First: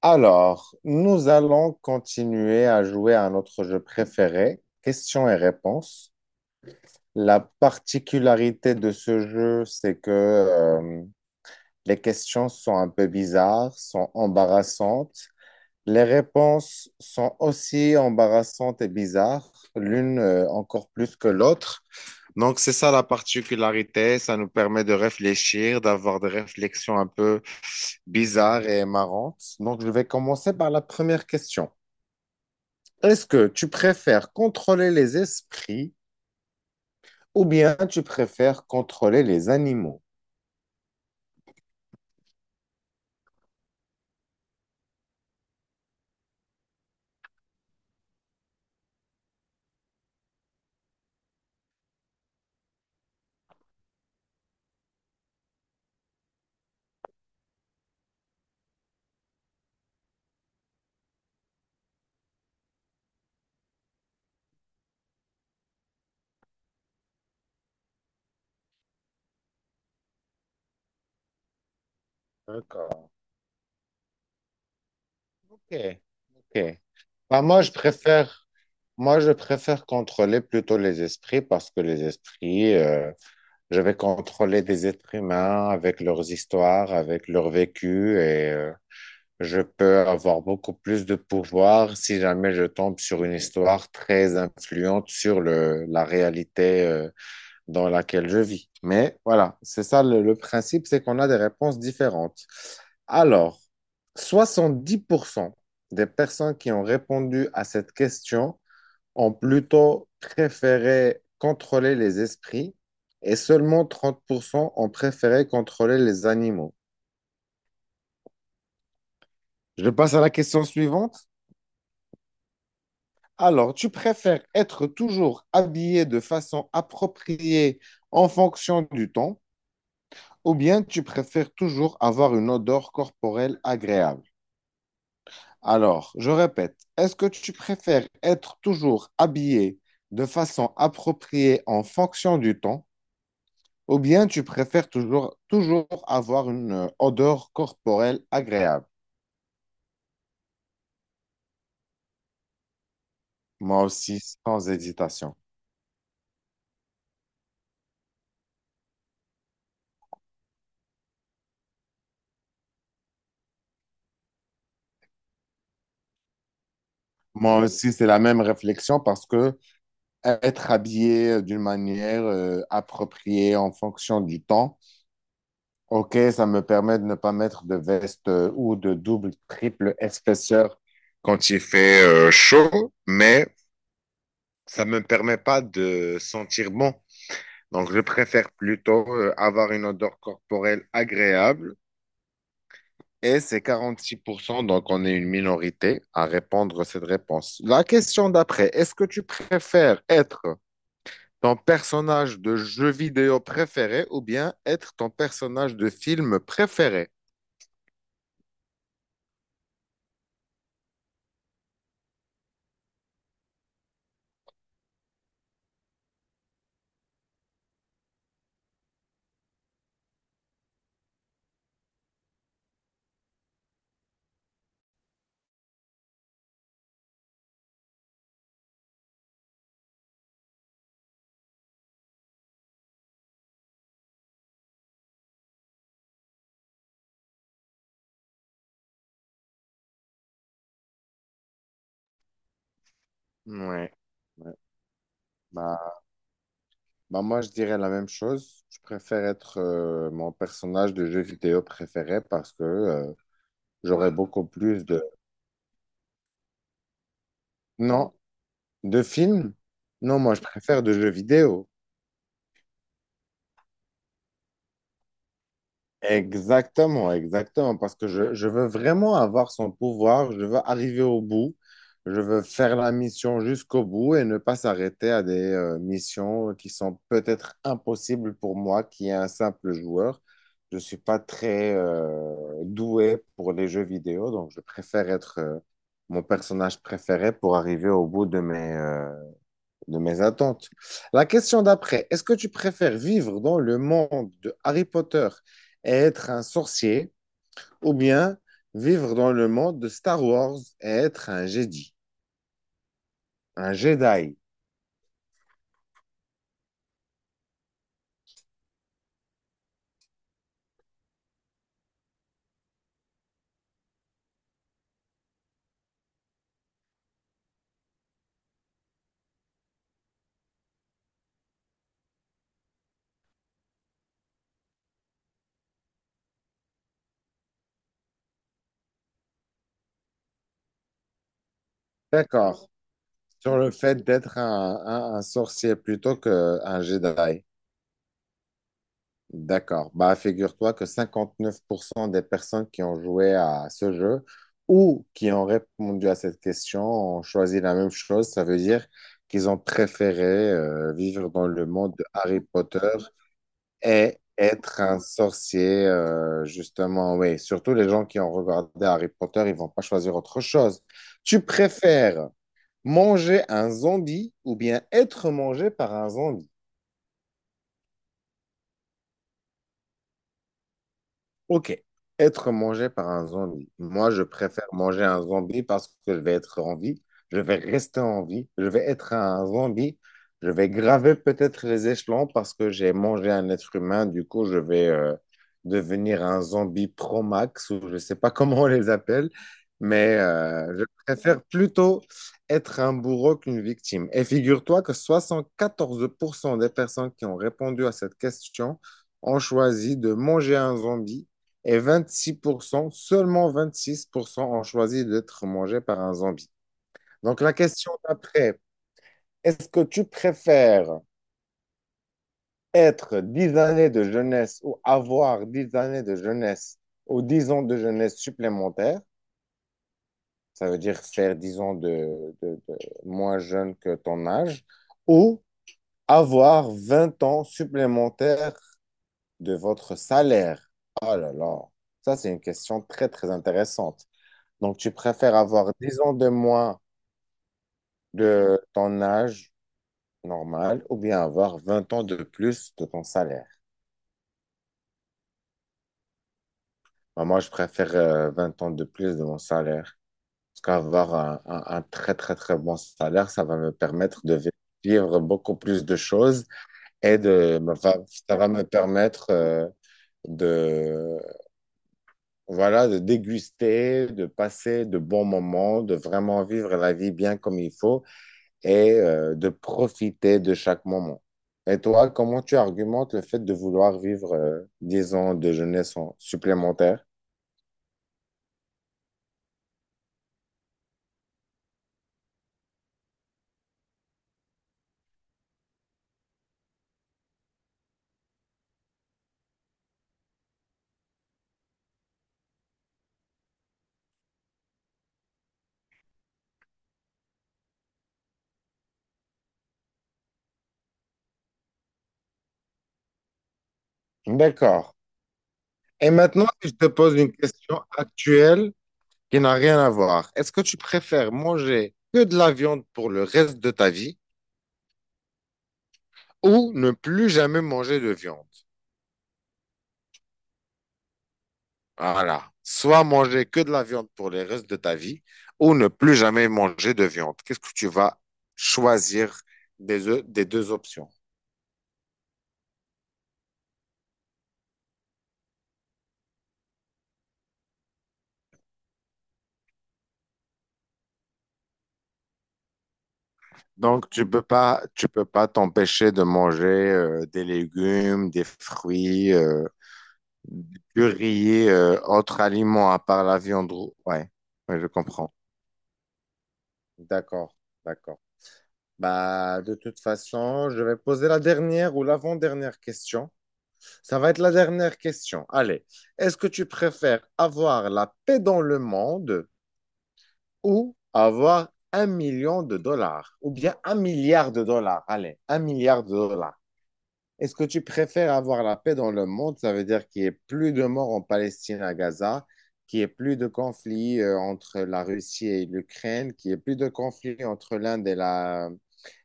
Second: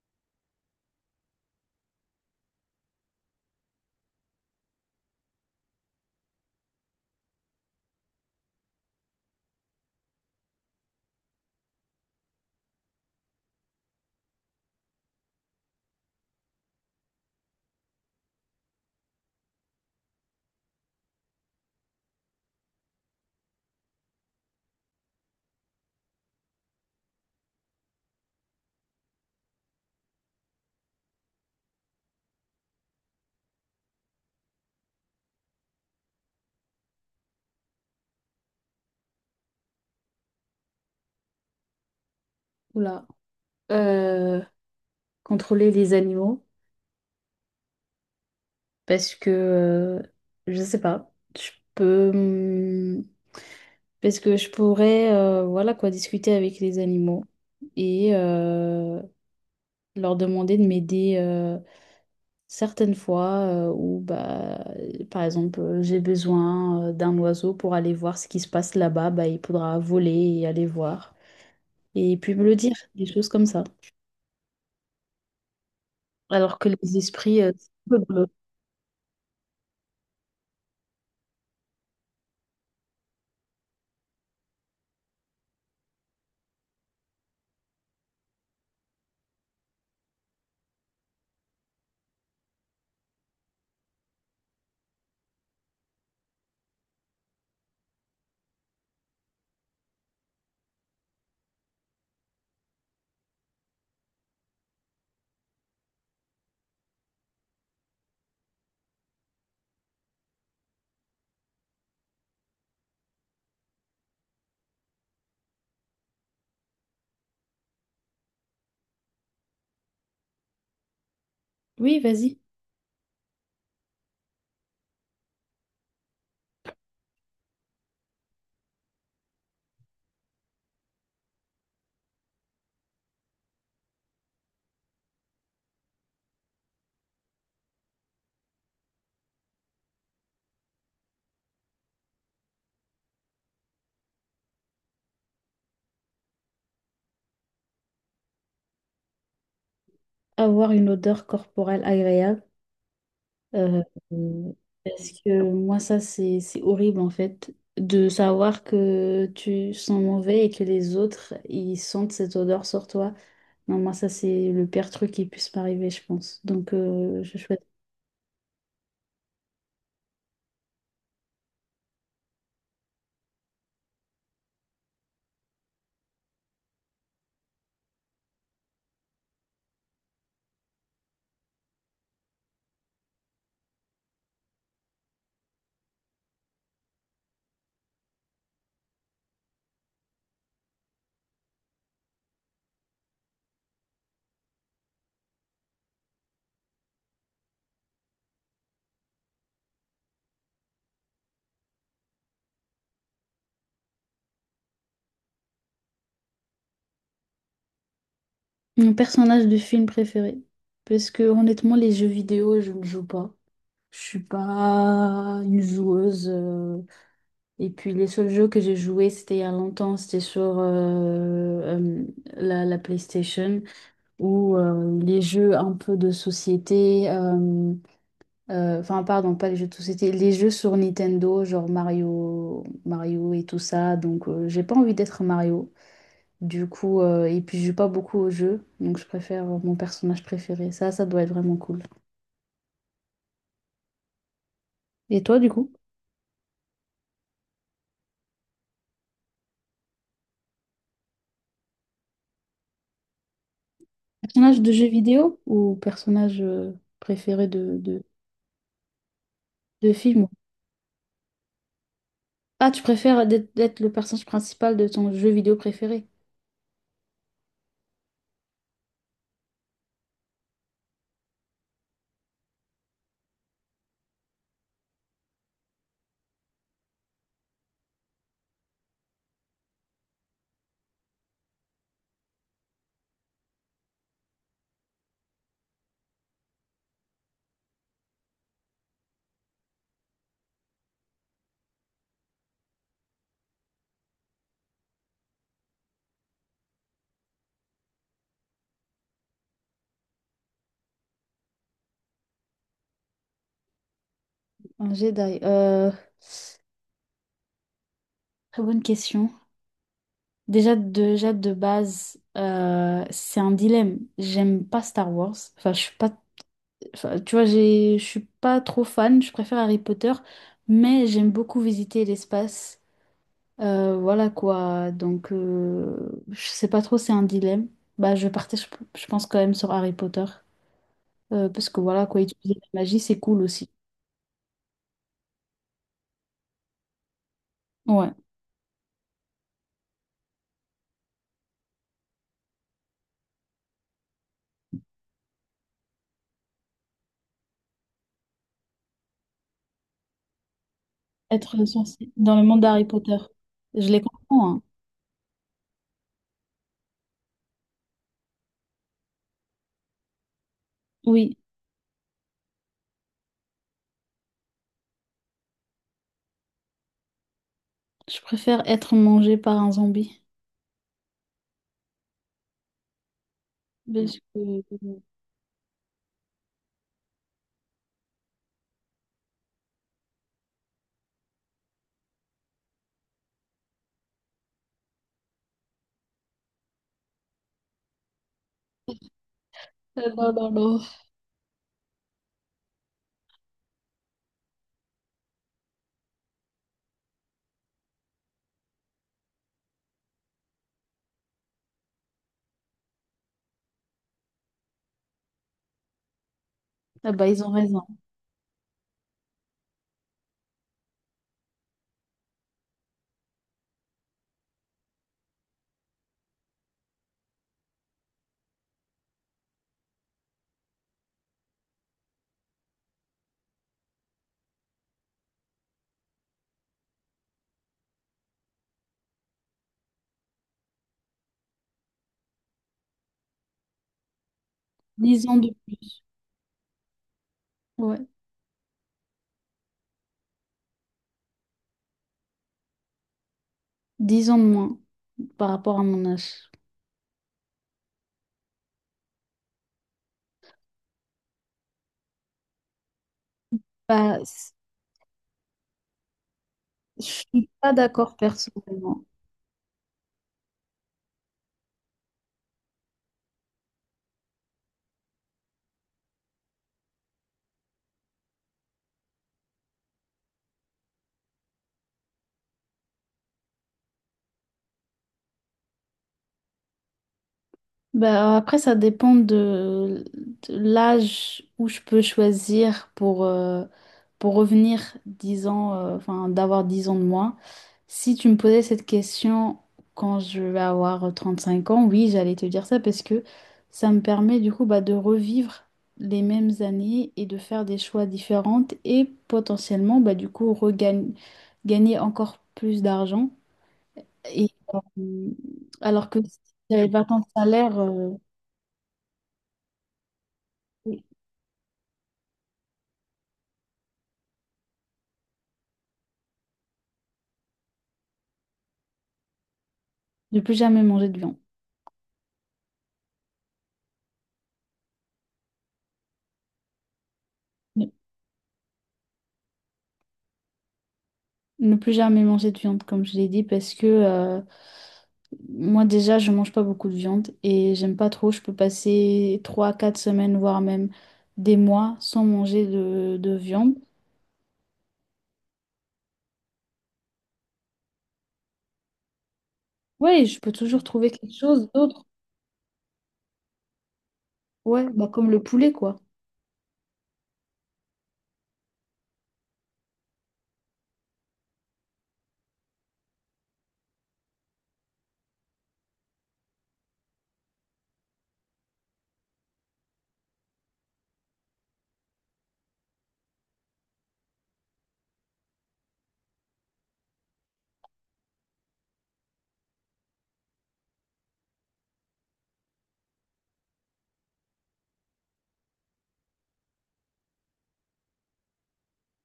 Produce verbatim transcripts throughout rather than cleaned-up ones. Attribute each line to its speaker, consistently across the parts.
Speaker 1: Alors, nous allons continuer à jouer à notre jeu préféré, questions et réponses. La particularité de ce jeu, c'est que euh, les questions sont un peu bizarres, sont embarrassantes. Les réponses sont aussi embarrassantes et bizarres, l'une euh, encore plus que l'autre. Donc, c'est ça la particularité. Ça nous permet de réfléchir, d'avoir des réflexions un peu bizarres et marrantes. Donc, je vais commencer par la première question. Est-ce que tu préfères contrôler les esprits ou bien tu préfères contrôler les animaux?
Speaker 2: Oula. Euh, Contrôler les animaux parce que euh, je sais pas. Je peux hum, parce que je pourrais euh, voilà quoi discuter avec les animaux et euh, leur demander de m'aider euh, certaines fois euh, où bah par exemple euh, j'ai besoin euh, d'un oiseau pour aller voir ce qui se passe là-bas, bah il faudra voler et aller voir et puis me le dire, des
Speaker 1: D'accord.
Speaker 2: choses comme ça.
Speaker 1: Ok,
Speaker 2: Alors
Speaker 1: ok.
Speaker 2: que les esprits
Speaker 1: Bah,
Speaker 2: euh,
Speaker 1: moi,
Speaker 2: c'est
Speaker 1: je
Speaker 2: un peu bleu.
Speaker 1: préfère, moi, je préfère contrôler plutôt les esprits parce que les esprits, euh, je vais contrôler des êtres humains avec leurs histoires, avec leur vécu et euh, je peux avoir beaucoup plus de pouvoir si jamais je tombe sur une histoire très influente sur le, la réalité euh, dans laquelle je vis. Mais voilà, c'est ça le, le principe, c'est qu'on a des réponses différentes. Alors, soixante-dix pour cent des personnes qui ont répondu à cette question ont plutôt préféré contrôler les esprits et seulement trente pour cent ont préféré contrôler les animaux. Je passe à la question suivante.
Speaker 2: Oui, vas-y.
Speaker 1: Alors, tu préfères être toujours habillé de façon appropriée en fonction du temps, ou bien tu préfères toujours avoir une odeur corporelle agréable? Alors, je répète, est-ce que tu préfères être toujours habillé de façon appropriée en fonction du temps, ou bien tu préfères toujours, toujours avoir une euh, odeur corporelle agréable?
Speaker 2: Avoir une odeur corporelle agréable. euh,
Speaker 1: Moi aussi,
Speaker 2: euh,
Speaker 1: sans
Speaker 2: Parce
Speaker 1: hésitation.
Speaker 2: que moi, ça, c'est, c'est horrible en fait, de savoir que tu sens mauvais et que les autres, ils sentent cette odeur sur toi. Non, moi, ça, c'est le pire truc qui puisse m'arriver, je pense. Donc, euh, je
Speaker 1: Moi
Speaker 2: souhaite.
Speaker 1: aussi, c'est la même réflexion parce que être habillé d'une manière euh, appropriée en fonction du temps. OK, ça me permet de ne pas mettre de veste euh, ou de double, triple épaisseur quand il fait euh, chaud, mais ça me permet pas de sentir bon. Donc, je préfère plutôt euh, avoir une odeur corporelle agréable. Et c'est quarante-six pour cent. Donc on est une minorité à répondre à cette réponse. La question d'après, est-ce que tu préfères être ton personnage de jeu vidéo préféré ou bien être ton personnage de film préféré?
Speaker 2: Mon personnage de film préféré. Parce que honnêtement, les jeux vidéo, je ne joue pas. Je suis pas une joueuse. euh, Et puis les seuls jeux que j'ai joués, c'était il y a longtemps, c'était sur euh, euh, la, la PlayStation ou euh, les jeux un peu de société, euh, euh, enfin pardon, pas les jeux de société, les jeux sur Nintendo, genre Mario, Mario et tout ça. Donc euh, j'ai pas envie d'être Mario. Du coup, euh, et puis je joue pas beaucoup aux jeux, donc je préfère mon personnage préféré. Ça, ça doit être vraiment cool.
Speaker 1: Ouais. Ouais.
Speaker 2: Et toi, du coup?
Speaker 1: Bah, bah moi, je dirais la même chose. Je préfère être euh, mon personnage de jeu vidéo préféré parce que euh, j'aurais beaucoup
Speaker 2: Personnage de
Speaker 1: plus
Speaker 2: jeu
Speaker 1: de…
Speaker 2: vidéo ou personnage euh, préféré de, de,
Speaker 1: Non, de films?
Speaker 2: de
Speaker 1: Non,
Speaker 2: film?
Speaker 1: moi, je préfère de jeux vidéo.
Speaker 2: Ah, tu préfères d'être d'être le personnage principal de ton jeu vidéo préféré?
Speaker 1: Exactement, exactement, parce que je, je veux vraiment avoir son pouvoir, je veux arriver au bout, je veux faire la mission jusqu'au bout et ne pas s'arrêter à des euh, missions qui sont peut-être impossibles pour moi, qui est un simple joueur. Je suis pas très euh, doué pour les jeux vidéo, donc je préfère être euh, mon personnage préféré pour arriver au bout de mes, euh, de mes attentes. La question d'après, est-ce que tu préfères vivre dans le monde de Harry Potter et être un sorcier ou bien vivre dans le monde de Star Wars et être un Jedi, un Jedi?
Speaker 2: Un Jedi. euh, Très bonne question. Déjà, déjà de base, euh, c'est un dilemme. J'aime pas Star Wars. Enfin, je suis pas. Enfin, tu vois, j'ai, je suis pas trop fan. Je préfère Harry Potter, mais j'aime beaucoup visiter l'espace. Euh, voilà quoi. Donc, euh, je sais pas trop. C'est un dilemme. Bah, je partais. Je, je pense quand même sur Harry Potter. Euh, parce que voilà quoi. Utiliser
Speaker 1: D'accord,
Speaker 2: la magie, c'est cool
Speaker 1: sur le
Speaker 2: aussi.
Speaker 1: fait d'être un, un- un sorcier plutôt qu'un Jedi.
Speaker 2: Ouais.
Speaker 1: D'accord. Bah, figure-toi que cinquante-neuf pour cent des personnes qui ont joué à ce jeu ou qui ont répondu à cette question ont choisi la même chose. Ça veut dire qu'ils ont préféré euh, vivre dans
Speaker 2: Être
Speaker 1: le monde de
Speaker 2: sorcier dans
Speaker 1: Harry
Speaker 2: le monde
Speaker 1: Potter
Speaker 2: d'Harry Potter. Je les
Speaker 1: et
Speaker 2: comprends, hein.
Speaker 1: être un sorcier, euh, justement. Oui, surtout les gens qui ont regardé Harry Potter, ils vont pas choisir autre chose.
Speaker 2: Oui,
Speaker 1: Tu préfères manger un zombie ou bien être mangé par un zombie?
Speaker 2: je préfère être mangé par un zombie.
Speaker 1: Ok. Être mangé par un zombie. Moi,
Speaker 2: Parce
Speaker 1: je
Speaker 2: que...
Speaker 1: préfère manger un zombie parce que je vais être en vie, je vais rester en vie, je vais être un zombie, je vais graver peut-être les échelons parce que j'ai mangé un être humain, du coup, je vais euh, devenir un zombie pro-max ou je ne sais pas comment on les appelle,
Speaker 2: Ah
Speaker 1: mais
Speaker 2: non, non,
Speaker 1: euh,
Speaker 2: non.
Speaker 1: je préfère plutôt être un bourreau qu'une victime. Et figure-toi que soixante quatorze pour cent des personnes qui ont répondu à cette question ont choisi de manger un zombie et vingt-six pour cent, seulement vingt-six pour cent ont choisi d'être mangés par un zombie.
Speaker 2: Ah bah,
Speaker 1: Donc
Speaker 2: ils ont
Speaker 1: la
Speaker 2: raison.
Speaker 1: question d'après, est-ce que tu préfères être dix années de jeunesse ou avoir dix années de jeunesse ou dix ans de jeunesse supplémentaires, ça veut dire faire dix ans de, de- de moins jeune que ton âge, ou avoir vingt ans supplémentaires de votre salaire. Oh là là, ça c'est une question très très intéressante. Donc, tu
Speaker 2: Dix
Speaker 1: préfères
Speaker 2: ans de
Speaker 1: avoir dix
Speaker 2: plus.
Speaker 1: ans de moins
Speaker 2: Ouais.
Speaker 1: de ton âge normal ou bien avoir vingt ans de plus de ton salaire?
Speaker 2: Dix ans de moins par rapport à mon âge.
Speaker 1: Bah, moi, je préfère euh, vingt ans de plus de mon salaire. Parce qu'avoir un, un- un très, très, très bon salaire, ça va me
Speaker 2: Bah,
Speaker 1: permettre de vi-
Speaker 2: c-
Speaker 1: vivre beaucoup plus de choses
Speaker 2: je
Speaker 1: et
Speaker 2: suis
Speaker 1: de,
Speaker 2: pas
Speaker 1: me fa-
Speaker 2: d'accord
Speaker 1: ça va me
Speaker 2: personnellement.
Speaker 1: permettre euh, de, voilà, de déguster, de passer de bons moments, de vraiment vivre la vie bien comme il faut et euh, de profiter de chaque moment. Et toi, comment tu argumentes le fait de vouloir vivre euh, dix ans de jeunesse en- supplémentaire?
Speaker 2: Ben, après, ça dépend de, de l'âge où je peux choisir pour, euh, pour revenir dix ans, euh, enfin, d'avoir dix ans de moins. Si tu me posais cette question quand je vais avoir trente-cinq ans, oui, j'allais te dire ça parce que ça me permet du coup bah, de revivre les mêmes années et de faire des choix différentes et potentiellement bah, du coup regagner gagner encore plus d'argent. Et
Speaker 1: D'accord.
Speaker 2: euh, alors
Speaker 1: Et
Speaker 2: que si
Speaker 1: maintenant, si je te
Speaker 2: j'avais pas
Speaker 1: pose
Speaker 2: tant de
Speaker 1: une
Speaker 2: salaire.
Speaker 1: question
Speaker 2: euh,
Speaker 1: actuelle qui n'a rien à voir, est-ce que tu
Speaker 2: Oui.
Speaker 1: préfères manger que de la viande pour le reste de ta vie ou ne plus jamais manger de viande?
Speaker 2: Ne plus jamais manger de viande.
Speaker 1: Voilà. Soit manger que de la viande pour le reste de ta vie ou ne plus jamais manger de viande. Qu'est-ce que tu
Speaker 2: Ne
Speaker 1: vas choisir des, o- des deux options?
Speaker 2: ne plus jamais manger de viande, comme je l'ai dit, parce que euh, moi déjà, je mange pas beaucoup de viande et j'aime pas trop. Je peux passer trois, quatre semaines, voire même des mois sans manger de, de viande.
Speaker 1: Donc, tu peux pas, tu peux pas t'empêcher de manger euh, des légumes, des fruits, euh,
Speaker 2: Ouais, je peux
Speaker 1: des
Speaker 2: toujours trouver quelque
Speaker 1: purées,
Speaker 2: chose
Speaker 1: euh,
Speaker 2: d'autre.
Speaker 1: autres aliments à part la viande. rou- Ouais, ouais,
Speaker 2: Ouais,
Speaker 1: je
Speaker 2: bah comme
Speaker 1: comprends.
Speaker 2: le poulet, quoi.
Speaker 1: D'accord, d'accord. Bah, de toute façon, je vais poser la dernière ou l'avant-dernière question. Ça va être la dernière question. Allez, est-ce que tu préfères avoir la paix dans le monde ou avoir un million de dollars ou bien un milliard de dollars? Allez, un milliard de dollars. Est-ce que tu préfères avoir la paix dans le monde? Ça veut dire qu'il n'y ait plus de morts en Palestine à Gaza, qu'il n'y ait plus de conflits euh, entre la Russie et l'Ukraine, qu'il n'y ait plus de conflits entre l'Inde et la,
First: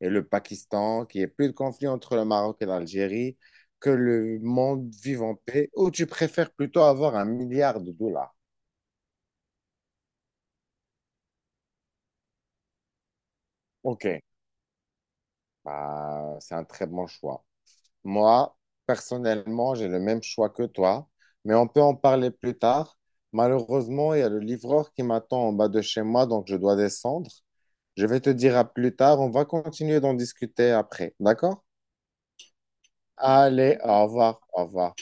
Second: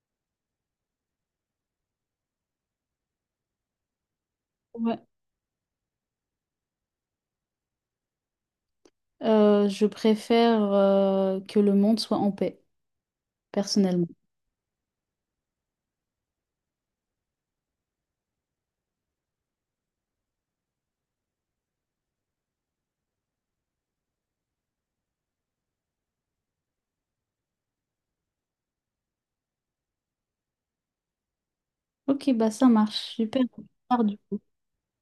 Speaker 1: et le Pakistan, qu'il n'y ait plus de conflits entre le Maroc et l'Algérie, que le monde
Speaker 2: Ouais.
Speaker 1: vive en paix, ou tu préfères plutôt avoir un milliard de dollars?
Speaker 2: Euh, je préfère euh, que le monde soit en paix,
Speaker 1: Ok,
Speaker 2: personnellement.
Speaker 1: bah, c'est un très bon choix. Moi, personnellement, j'ai le même choix que toi, mais on peut en parler plus tard. Malheureusement, il y a le livreur qui m'attend en bas de chez moi, donc je dois descendre. Je vais te dire à plus tard, on va continuer d'en discuter après, d'accord?
Speaker 2: Ok, bah ça marche. Super.
Speaker 1: Allez,
Speaker 2: Tard,
Speaker 1: au
Speaker 2: du coup.
Speaker 1: revoir, au revoir.